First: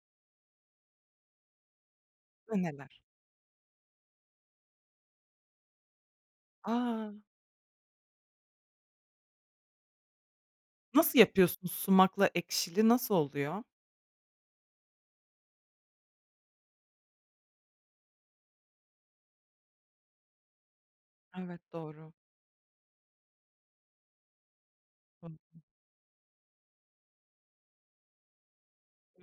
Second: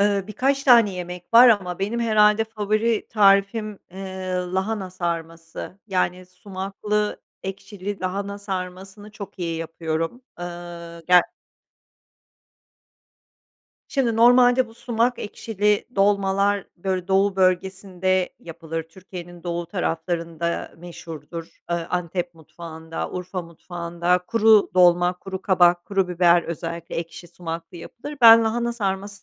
Iıı, birkaç tane yemek var ama benim herhâlde I Neler? favori tarifim, eee, lahana sarması. Yani, A! sumaklı, ekşili lahana sarmasını çok iyi yapıyorum. Iıı, Nasıl ger yapıyorsun sumakla ekşili, nasıl oluyor? Şimdi normalde bu sumak ekşili dolmalar, böyle, doğu bölgesinde yapılır. Türkiye'nin doğu taraflarında meşhurdur. Evet, Iıı, doğru. Antep mutfağında, Urfa mutfağında kuru dolma, Hı hı. kuru kabak, kuru biber özellikle ekşi sumaklı yapılır. Ben, lahana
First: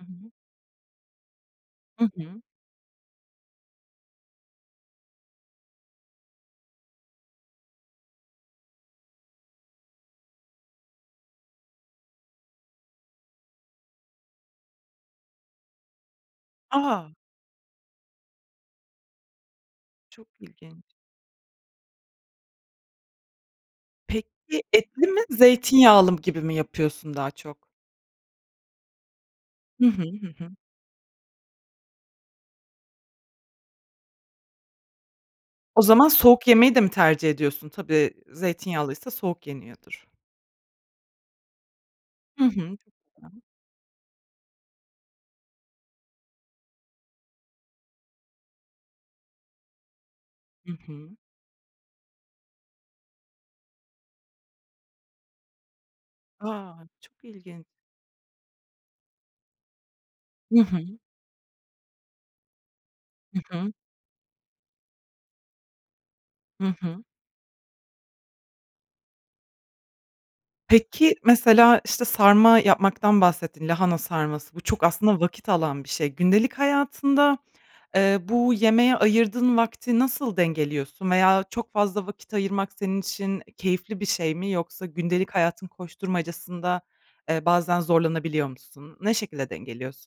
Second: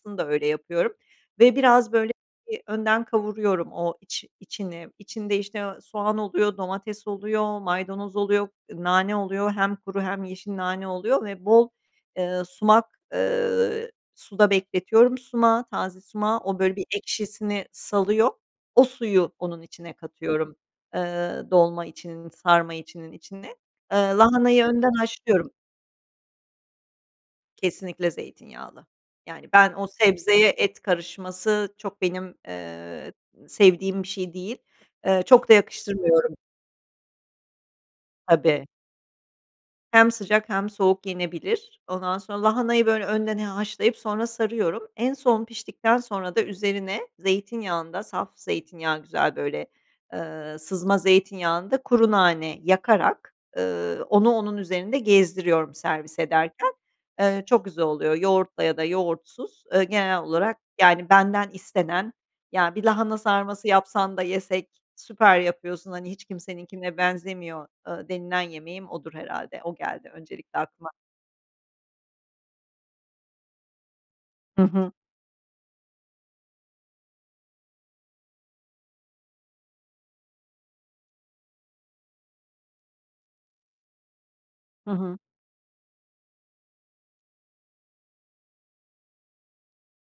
Hı da hı. öyle yapıyorum ve biraz, I böyle, hı. bir önden kavuruyorum o iç içini. İçinde, işte, eee, soğan oluyor, domates oluyor, maydanoz oluyor, nane oluyor, hem kuru hem yeşil nane oluyor ve bol, eee, sumak eee, suda bekletiyorum sumağı, taze sumağı. O, böyle, bir A! ekşisini salıyor. O suyu onun içine Çok katıyorum, ilginç. eee, dolma içinin, sarma içinin içine. Eee, Peki, lahanayı önden etli mi haşlıyorum zeytinyağlı m gibi mi yapıyorsun daha çok? Kesinlikle zeytinyağlı. Yani, ben o Hı hı. Hı sebzeye hı. et karışması çok benim, eee, sevdiğim bir şey değil. Eee, çok da O zaman yakıştırmıyorum. soğuk yemeyi de mi tercih ediyorsun? Tabii, Tabii. zeytinyağlıysa soğuk yeniyordur. Hem sıcak hem soğuk yenebilir. Ondan sonra Hı hı. lahanayı, Çok böyle, önden güzel. he haşlayıp sonra sarıyorum. En son, piştikten sonra da üzerine zeytinyağında, saf zeytinyağı güzel, böyle, eee, I sızma hı. zeytinyağında kuru nane yakarak, ııı, onu onun üzerinde gezdiriyorum servis ederken. A! Çok Eee, çok ilginç. güzel oluyor. Yoğurtla ya da yoğurtsuz, eee, genel olarak, I hı. yani, benden istenen, Ya, bir lahana Hı sarması hı. yapsan da yesek. Süper yapıyorsun. Hani, hiç Hı kimseninkine hı. benzemiyor." ııı, denilen yemeğim odur herhâlde. O geldi öncelikle aklıma. Peki, mesela, işte, sarma yapmaktan bahsettin, lahana sarması. Bu Hı çok hı. aslında vakit alan bir şey. Gündelik hayatında, eee, bu yemeğe ayırdığın vakti nasıl dengeliyorsun veya çok fazla vakit ayırmak senin için keyifli bir şey mi? Yoksa Hı hı. gündelik hayatın koşturmacasında, eee, bazen zorlanabiliyor musun? Ne şekilde dengeliyorsun?